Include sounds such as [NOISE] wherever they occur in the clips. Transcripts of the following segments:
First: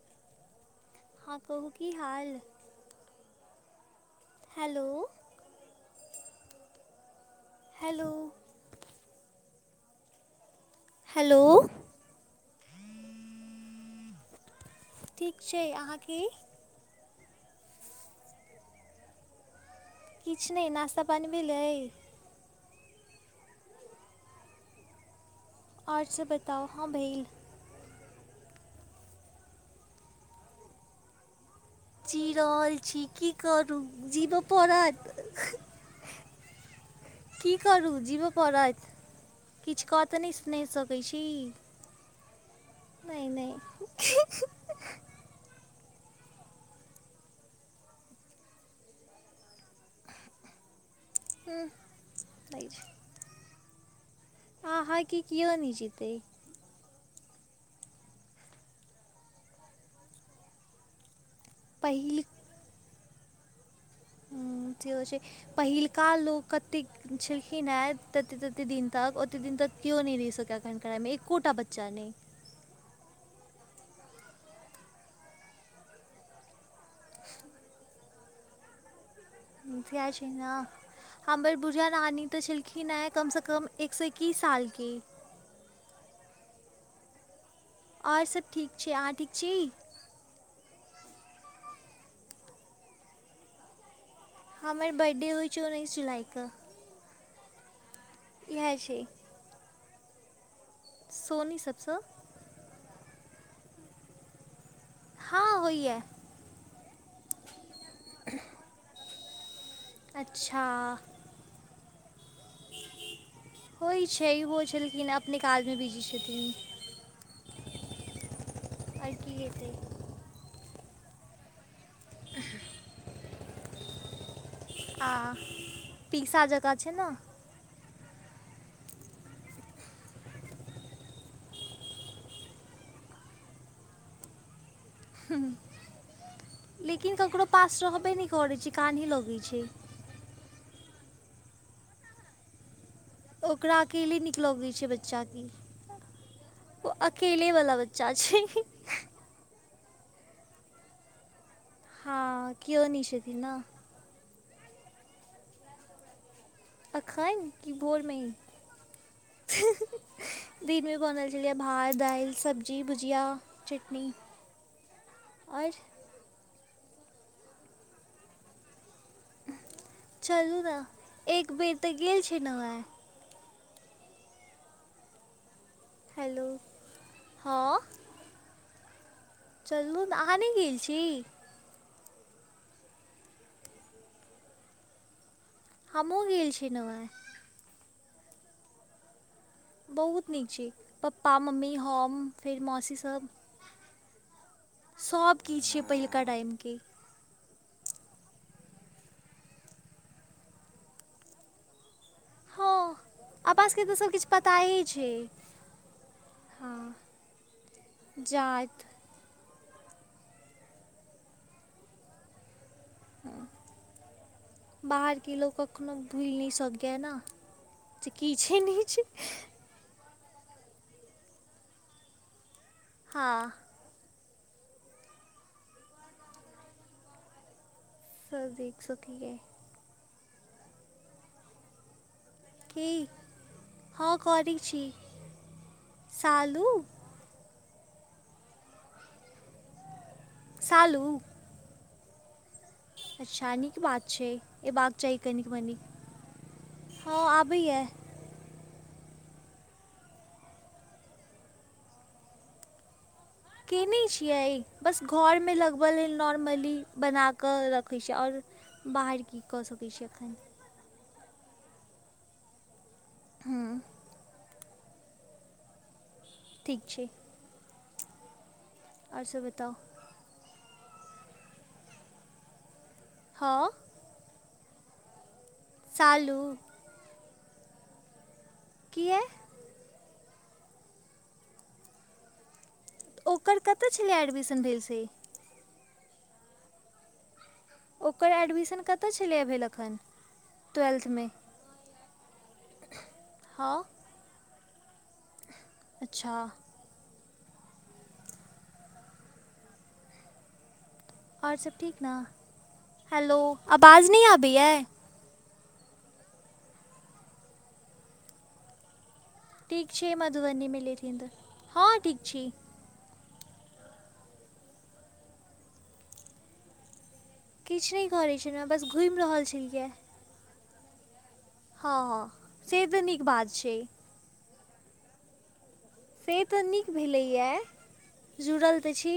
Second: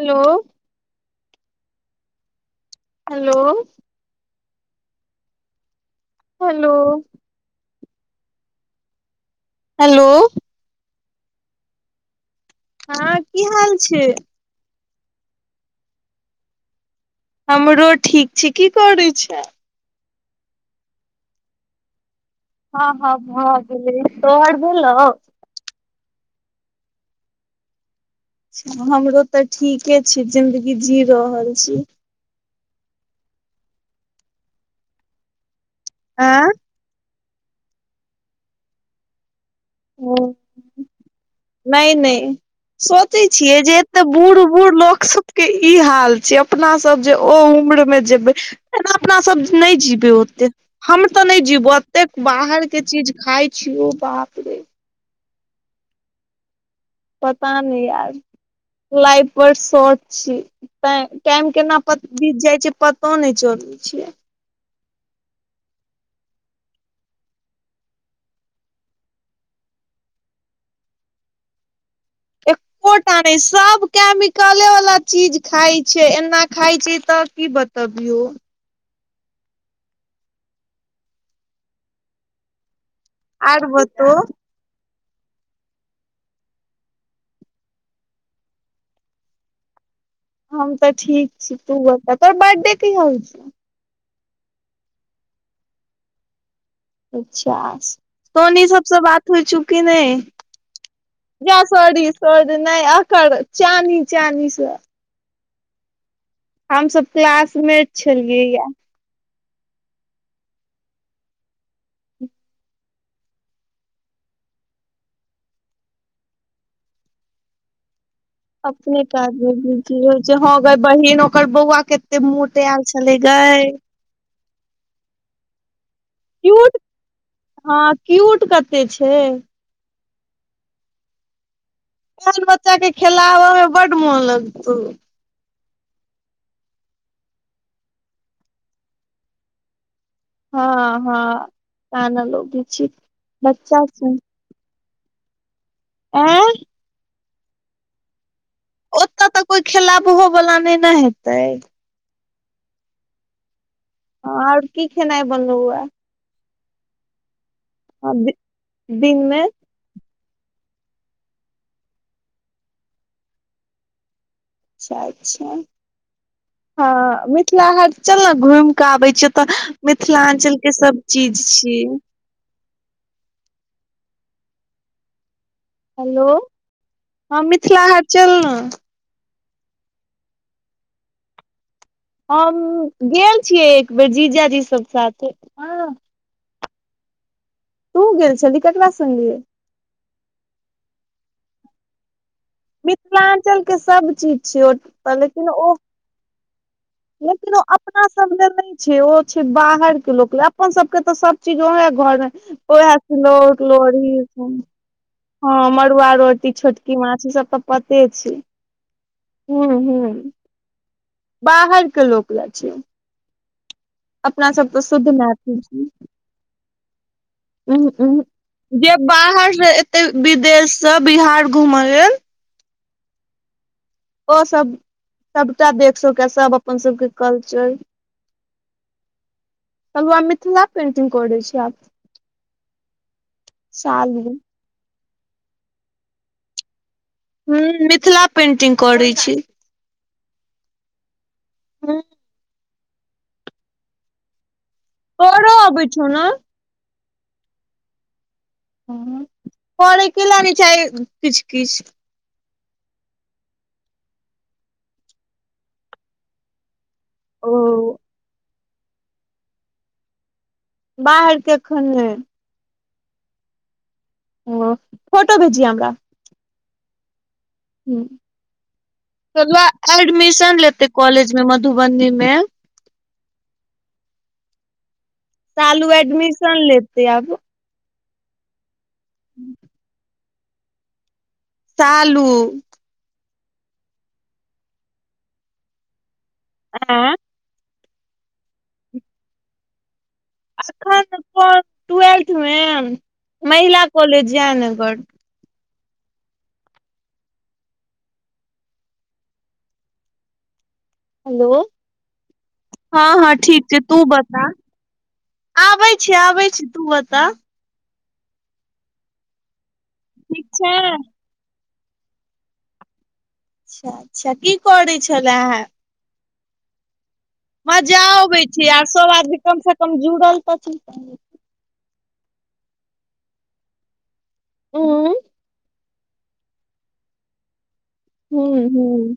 Hello हँ कहू की हाल hello hello hello hello hello hello हँ की हाल छै ठीक छै अहाँके हमरो ठीक छै की करैत छ किछ नई नश्ता पानी भलाई हँ हँ भऽ गेलै तोहर भेलौ आर सब बताउ हँ भेल हमरो तऽ ठीके छै जिंन्दगी जी रहल छी जी रहल छी की करू जीबऽ पड़त [UNINTELLIGIBLE] की करू जीबा पड़त किछु क तऽ नहि सकैत छी नई नई सोचै नहि नहि छियै जे एते बूढ़ बूढ़ लोक सब के ई हाल छै अपना सब जे ओ उम्र मे जे बाई ऐना अपना सब नई जीबे ओते हम तऽ नई हम्म, जीबो अतेक बाहर नहि के चीज खााय छीय ओ बाप रे आहाँ कि‌ कियौ नई जीतै पता नई यार लाइफ पर शॉर्ट छी तै टाइम केना प पहिल बीत जाइ छै पतो नहि चलै छैयै अथि होई छै पहिलका लोको कतेक छलखिन हे ततेक तते दिन तक ओते दिन तक केओ नई रहि सकैए एखन करामे एकोटा बच्चा नई [UNINTELLIGIBLE] एको टा नै सब केमिकले वाला चीज खाय छै एना खाय छै तऽ की बता तबीयो [UNINTELLIGIBLE] छी ने हमार बुझा नानी तऽ छलखिन हँ कमसँ आर कम एक स बतो आएकिस सालके और सभ ठीक छै अहाँ ठीक छी हम तऽ ठीक छी तू बता तोहर बर्थडे काहीया होई छऔ हमर बर्थडे होइ छै उन्नैस जुलाइके अच्छा सोनी इएह सबसँ छै बात होइ छौ कि नई सोनी जा सबसँ सोरी सोरी नई आकर चानी चनी स हँ होएै हम सब क्लासमेट छलियै या अच्छा होइ छै ओहो छलखिन अपने काजमे बिजी छथिन [INAUDIBLE] अपने आओर की काज मे हेतै बीजी रहे छै ह गाई बहिन ओकर बौआ कते मोटेल छलै गाय आ पीसा जका क्यूट छै ने हँ क्यूट कते छै [UNINTELLIGIBLE] बच्चा के खेलाबा मे बड मोन लगतौ लेकिन ककरो पास रहबे नई करैत छै कानहे लगैत छै हँ हँ काना लोगे छैई ओकरा अकेले नीक लगैत छै बच्चाके आ ओ अकेले वाला बच्चा छै ओतऽ तऽ कोई खेलाबहो वला नहि ने हेतै हँ केओ नहि छथिन ने ह आओर की खेनाइ बनलौय? अखनि की हँ भोरमे? दि दिनमे दिनमें बनल छलियै भात दालि सब्जी भुजिया चटनी। अच्छा अच्छा आओर हँ मिथिला हाट चल ने घुम कऽ आबै छि तऽ मिथिलाञ्चल चलू ने के सब चीज एक बेर तऽ छीयै। गेल छलव हे। हेलो हँ मिथिला हाट चल ना। चलू अहाँ नहि गेल छी? हम गेल छियै एक बेेर जीजाजी सब साथे। हँ हमहू गेल छलहु हे। तूहु गेल छलही ककरा संगे? बहुत निक छैय पापा मम्मी हम। फेर मौसी सब मिथिलांचल के सब चीज छै ओ तऽ सब लेकिन किछु ओ छैय पहिलका टाइम के। लेकिन ओ [INAUDIBLE] अपना सब ले नहि छैय ओ छैय बाहर के लोक लय अपन सब के तऽ सब चीज ओहे घरमे ओहे हँ सिलौट अपना सबके तऽ लोरी। सबकिछु पताए छै हँ मड़ुआ रोटी हँ छोटकी माछ ई सब तऽ पते छैय। जात हू हूँ बाहर के लोक ले छैय। [INAUDIBLE] अपना सब त शुद्ध बाहरके मैथिल लोक छी। कखनो भूलि नहि सकैए ने अहू जे अहू की छै नहि जे छै बाहरसँ एतय विदेशसँ बिहार घूमय लेल हँ ओ सभ सभटा देख सकैया सब अपन सभके कल्चर। [UNINTELLIGIBLE] कहलू आ मिथिला पेन्टिंग करै छी आब। क साल हँ मे करै छी शालू। हँ मिथिला पेन्टिंग करैत छी। सालू? हूं अच्छा नीक बात छैय अयबाक चाही कनिक करो मनिक। अबै छौ ने हँ अबैया। करै केला नहि चाही किछु किछु। केने छियै बस घरमे लगबऽ लेल नॉर्मली। ओ बनाकऽ रखैत छि आओर बाहर की कऽ सकैत छी एखन। बाहर के एखन नहि। हँ ओ फोटो भेजिहे हमरा। ठीक छैय। सब गोलुआ बताउ एडमिशन लेते कॉलेज मे मधुबनीमे। हँ सालू एडमिशन लेतय किए? शालू ओकर कतऽ छलै एडमिशन भेल से? आ ओकर एडमिशन कतय छलै भेल अखन अखन [UNINTELLIGIBLE] ट्वेल्थ मे हँ महिला कॉलेज जयनगर अच्छा आओर हेलो सब ठीक ने हाँ हाँ हेलो ठीक छै तू आवाज नहि बता आबैए आबै छी आबै छी तू बता ठीक छी ठीक मधुबनी छै मे लेके अंदर हँ ठीक छि अच्छा अच्छा की करै छलेहै किछु मजा नहि करै अबै छलहुँ छी बस आर घुमि सब आदमी रहल कम स छलियै कम जुड़ल त कनी हँ हँ से तऽ नीक बात छै हू [UNINTELLIGIBLE] से तऽ नीक भेलैया हुं जुड़ल तऽ छी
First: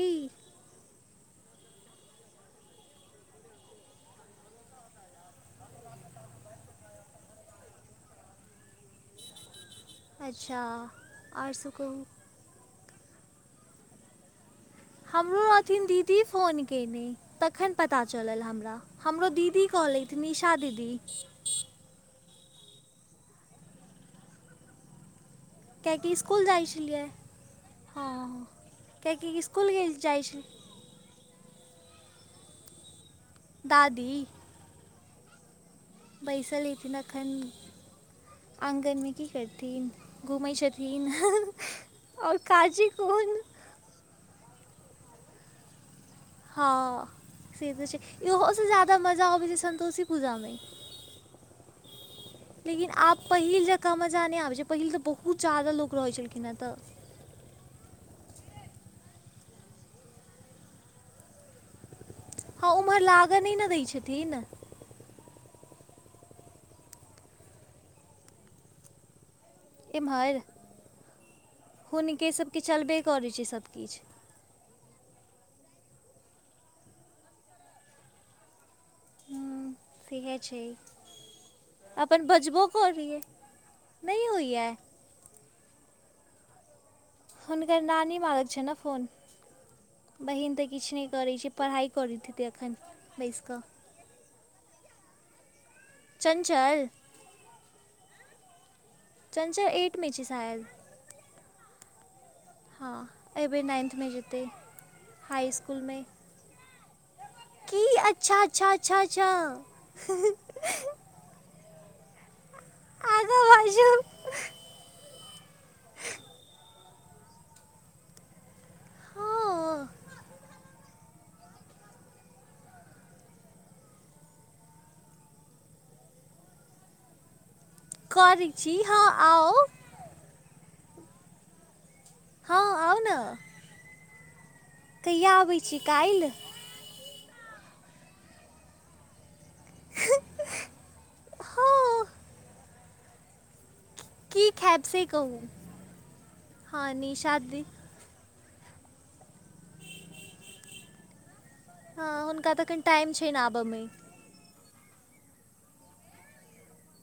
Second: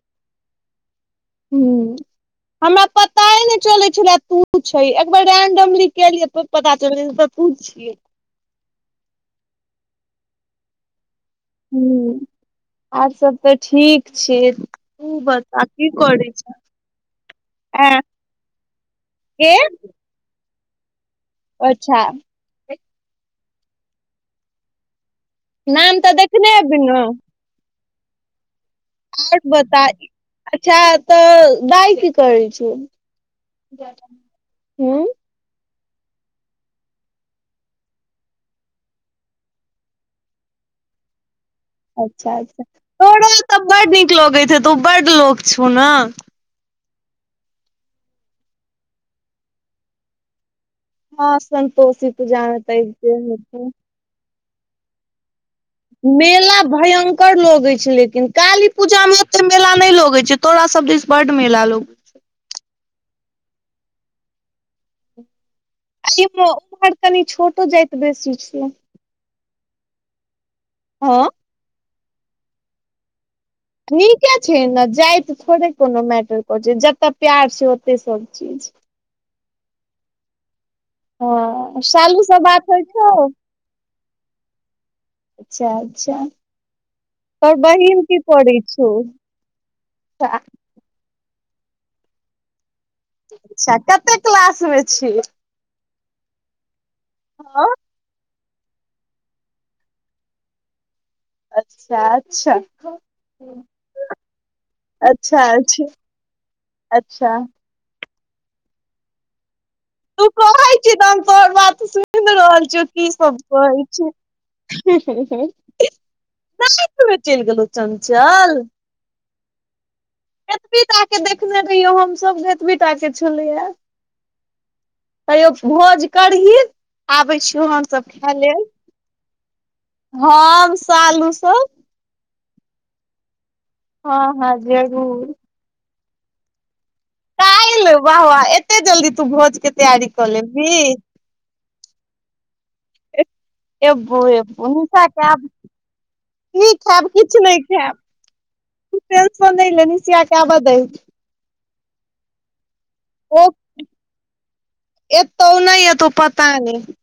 हूँ हमरा पताए नहि चलै छलए तू छै एकबार रेंडमली केलियै तो पता चल तू छियै अच्छा आर सब कहूं हुं आर सब तऽ ठीक छि हमरो रहथिन दीदी फोन केयने तखन ऐं पता चलल हमरा हमरो के दीदी कहलेथ निशा दीदी अच्छा नाम तऽ कयैकी स्कुल देखने हेबही न जाइछिलियै हँ कियाकि ओर इसकुल बता गेल जाइ छल अच्छा तऽ दाइ की करै छै दादी हू [UNINTELLIGIBLE] बैसलीथिनाखन [UNINTELLIGIBLE] आँगनमे की करथिन घुमै छथिन अच्छा आओर अच्छा काजी तोरा कोन तऽ बड नीक लगैत हेतो बड लोक छौ ना हँ से तऽ छै इहो से ज्यादा मजा अबै छै सन्तोषी पूजा मे हँ संतोषि लेकिन आब पहिल जँका मजा नहि आबैत छै पहिल तऽ बहुत ज्यादा लोक रहैत छलखिन हँ तऽ कर लोगे छै लेकिन काली पूजा में ओते मेला नहि लगे छै तोरा सब दिस बड मेला लग हँ उम्हर लागऽ नहि ने दै छथिन छै उम्हर कनि छोटो जाति बेसी छिय इमहर हँ हुनके सबके चलबे करै छै सब नीके छै ने जाइत त थोड़े कोनो मैटर कर छै जता प्यार छै ओते सभ चीज हूँ ठीके छै हँ अपन सालूसँ बात बजबो होइ करियै छौ नहि होइए अच्छा अच्छा तर हुनकर बहिन नानी की मारक करै छै छौ किछ नहि करैत छै पढ़ाई करैत हेतै एखन बैसि कऽ अच्छा कते क्लास मे छिय चंचल हँ चंचल एट मे छै सायद अच्छा अच्छा हँ अच्छा एहि बेेर नाइन्थमे जेतै अच्छा हाई अच्छा इसकुलमे अच्छा की अच्छा अच्छा अच्छा छा तू कहै छी तऽ हम तोहर बात सुनि रहल छियौ की सब आगाँ कहै बाजू छी नाइन्थमे चलि गेलौ चंचल हँ एतेटाके देखने रहियौ हमसभ गै एतबेटाके छलैये कहियो भोज करही आबै छियौ हमसभ खे करै लेल छी हँ आउ हम सालू सब हँ आउ न हँ हँ जरूर छिकाइल बाह वाह एते जल्दी तू भोज के तैयारी कऽ लेबही हँ एबौ की एबौ खैबसे [UNINTELLIGIBLE] कहू खेब की हँ खेब निशा किछु नहि दी खेब तु टेंशन नै ले निशिया के आबऽ दहि हँ हुनका तऽ अखन टाइम छै नऽ ओ आबऽमे एतौ नहि एतौ पता नहि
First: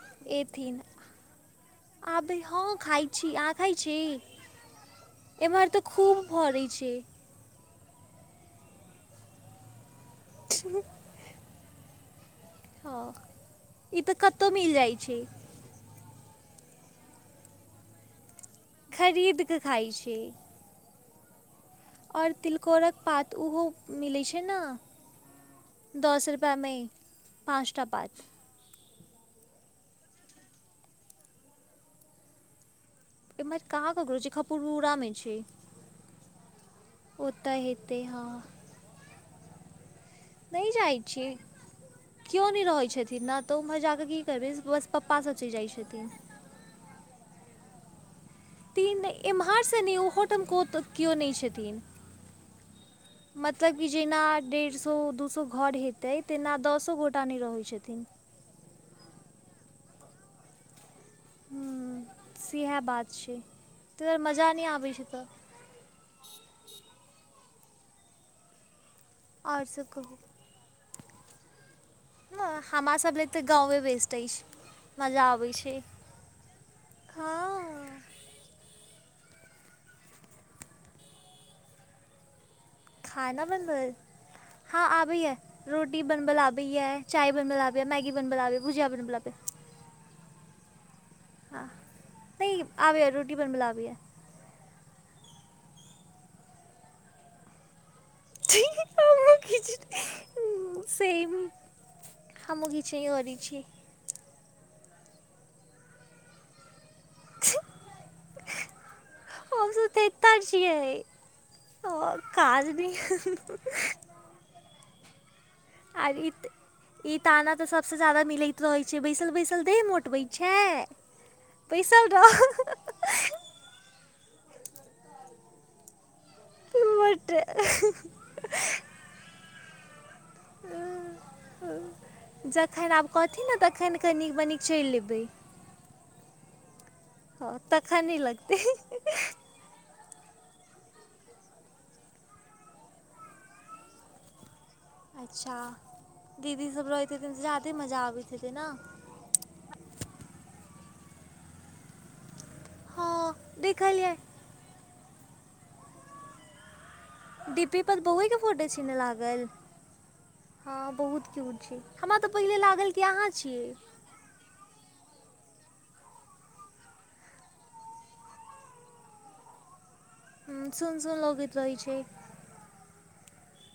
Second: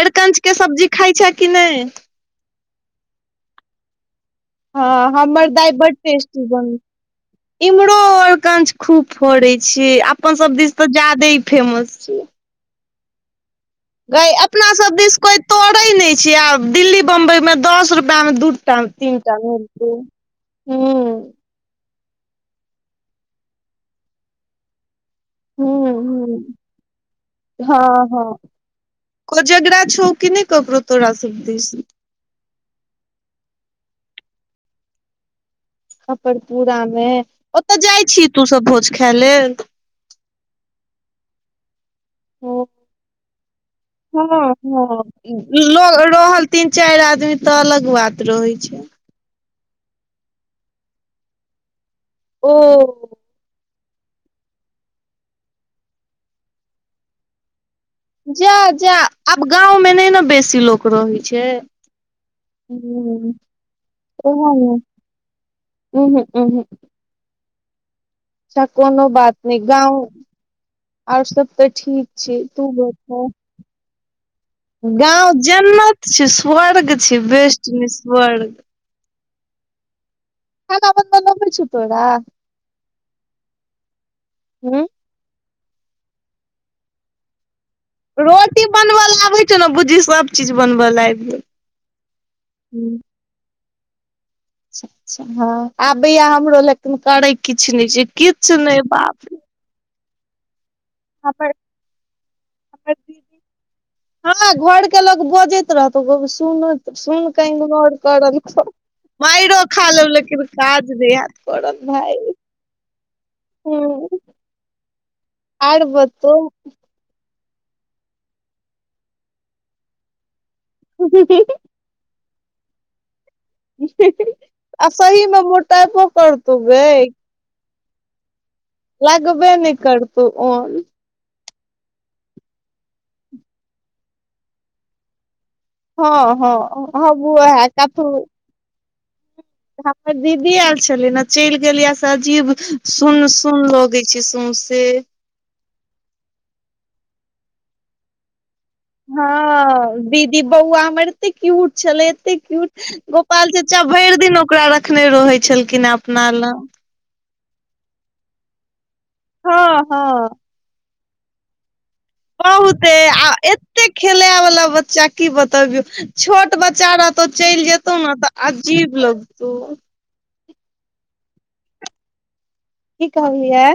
अरिकंच के सब्जी खाय छे कि नहि अबी हँ खाइ छी अहाँ खाइ छी हँ हमर एम्हर दाइ तऽ बड खूब टेस्टी बन भरै छै इम्हरो अरकंच खूब फड़ै छियै अपन सभ दिस तऽ जादेही फेमस छै हँ ई तऽ गै कतहु मिल अपनासभ जाइ दिस छै कोइ तोड़ै नहि छै आब दिल्ली बम्बइमे दस रुपैयामे दू तहन तीनटा खरीद कऽ खाइ मिलतौ छै हूंम्म आओर तिलकोरक पात ओहो मिलै छै न हूंम्म हूंम्म हँ पाँचटा पात हँ कोजगड़ा छौ कि नहि ककरो तोरा सब दिस एम्हर कहाँ ककरो छै खपरपुरा मे छै खपरपुरा मे ओतय ओतऽ हेतै जाइ हँ छीही तू सब भोज खे लेल नहि जाय छियै क्यो नै हँ रहै छथिन न तऽ ओम्हर जाक हँ हँ ल रहल तीन चारि आदमी तऽ अलग बात रहै छै तीन एम्हरसँ नहि ओहोटम केओ नहि छथिन ओ मतलब कि जेना डेढ़ सौ दू सौ घर हेतै तेना दसो गोटा नहि रहै छथिन जा जा अब गाँव मे नहि ने बेसी लोक ओकरो होइ छै हूँ सएह बात हूंम्म छै ताहि दुआरे मजा वैहै नहि ने आबै छै तऽ उंहूं उंहूं अच्छा कोनो बात नहि आओर सब गाँव कहू आओर सब तऽ ठीक छै तू हमरा सब लै तऽ गाँवे वेस्ट अछि मजा गाँंव अबै छै जन्नत छै स्वर्ग छै हँ बेस्ट नै स्वर्ग खाना बनबल अबै छौ तोरा खाना बनबल हूँ हँ आबैयै रोटी बनबल आबैैये चाय बनबल आबै रोटी बनबल आबै छौ न बुजही सभचीज बनबल आबि गेल हय हूँ आबैये रोटी बनबल आबैये अच्छा अच्छा हँ आबैये हमरो लेकन करै किछु नहि छै किछ नै बाप [UNINTELLIGIBLE] रे किछ हमर नै सेम हमर दीदी [UNINTELLIGIBLE] हँ न घर के लो बजैत रहतौ सुन सुन क इग्नोर कदे मइरो हमसभ खा तऽ लेल एतय लेकिन छियै काज नहि हेत करल भाय [UNINTELLIGIBLE] हूँ आर ईत ई ताना तऽ सबस ज्यादा मिलैत रहे छै बैसल बैसल देह मोटबै छै [INAUDIBLE] बैसल रह आ सही मे मोटेबो करतौ गै [UNINTELLIGIBLE] लगबे नहि करतौ ओन जखन आब कहथिन ने तखन क नीक मनी चैल लेबै हँ हँ हँ [UNINTELLIGIBLE] काथू तखन [INAUDIBLE] हमर दीदी आयल छलै ने चलि गेलियै से अजीब सुन सुन लगैत छै सौंसे अच्छा दीदी सब रहैत हेथिन त जादे मजा आबैत हेतै ने हँ दीदी बौआ हमर एते क्यूट छलै एते क्यूट हँ गोपाल चाचा देखलियै भरि दिन ओकरा रखने रहै छलखिन हे अपना लग डीपी पर फौज के फोटो छी न लागल हँ हँ हँ बहुत क्यूट छै हमरा तऽ पहिले लागल बहुते कि अहाँ आ छीऐ एते खेले वाल्ला बच्चा की बतबियो छोट बच्चा र तो चलि जेतौ ने तऽ अजीब लगतो तऽ हुॅ सुन सुन लोगैत रहोैत छै की कहलियै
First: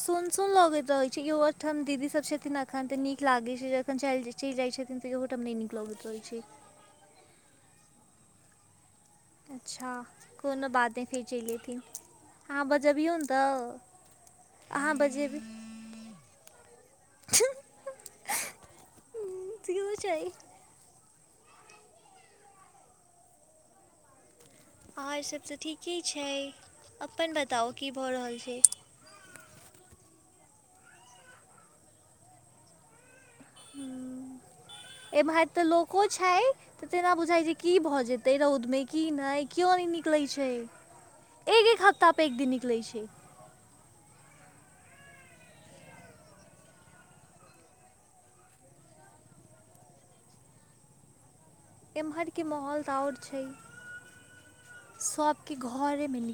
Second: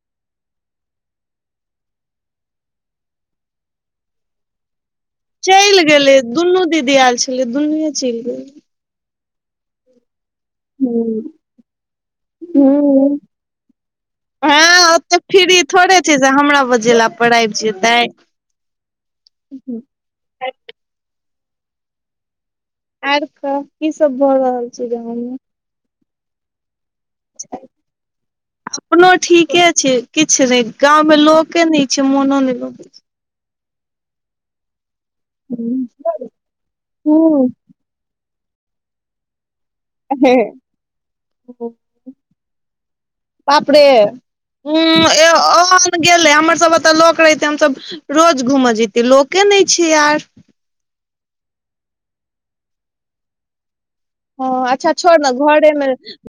सुन सुून लगैत रहै छै ईहोठाम दीदी सब छथिन त अखन तऽ नीक लागैत छै जखन चलि चलि जाइ छथिन तऽहो चलि गेलै दुनू दीदी आयल छलै दुनूए चलि गेलै अच्छा कोनो बात नहि फेर चलि अयथिन अहाँ हूँ बजबियौ ने तऽ हँ अहाँ ओते बजेबी फ्री थोड़े छै से हमरा बजे लए प आइब जेतै [UNINTELLIGIBLE] आर कह की सब भऽ रहल छै गाँव आर मे सब तऽ ठीके छै अपन बताउ की भऽ रहल छै अपनो ठीके छै किछु नहि गाँंव मे लोके नहि छै मनो नहि लगैत छै ह एमर तऽ लोको छै तऽ तेना बुझाइ हूँ छै‌कि की भऽ जेतै रौद में की न क्यो नय निकलै छै एक एक हफ्ता पे एक दिन निकलै छै बापड़े ह ओहन गेलै हमरसभ ओतय लोक रहितै हमसभ रोज घूमऽ जैतीे लोके नहि छै यार एम्हर के माहौल त और छै हँ अच्छा छोड़ ने सब के घरे मे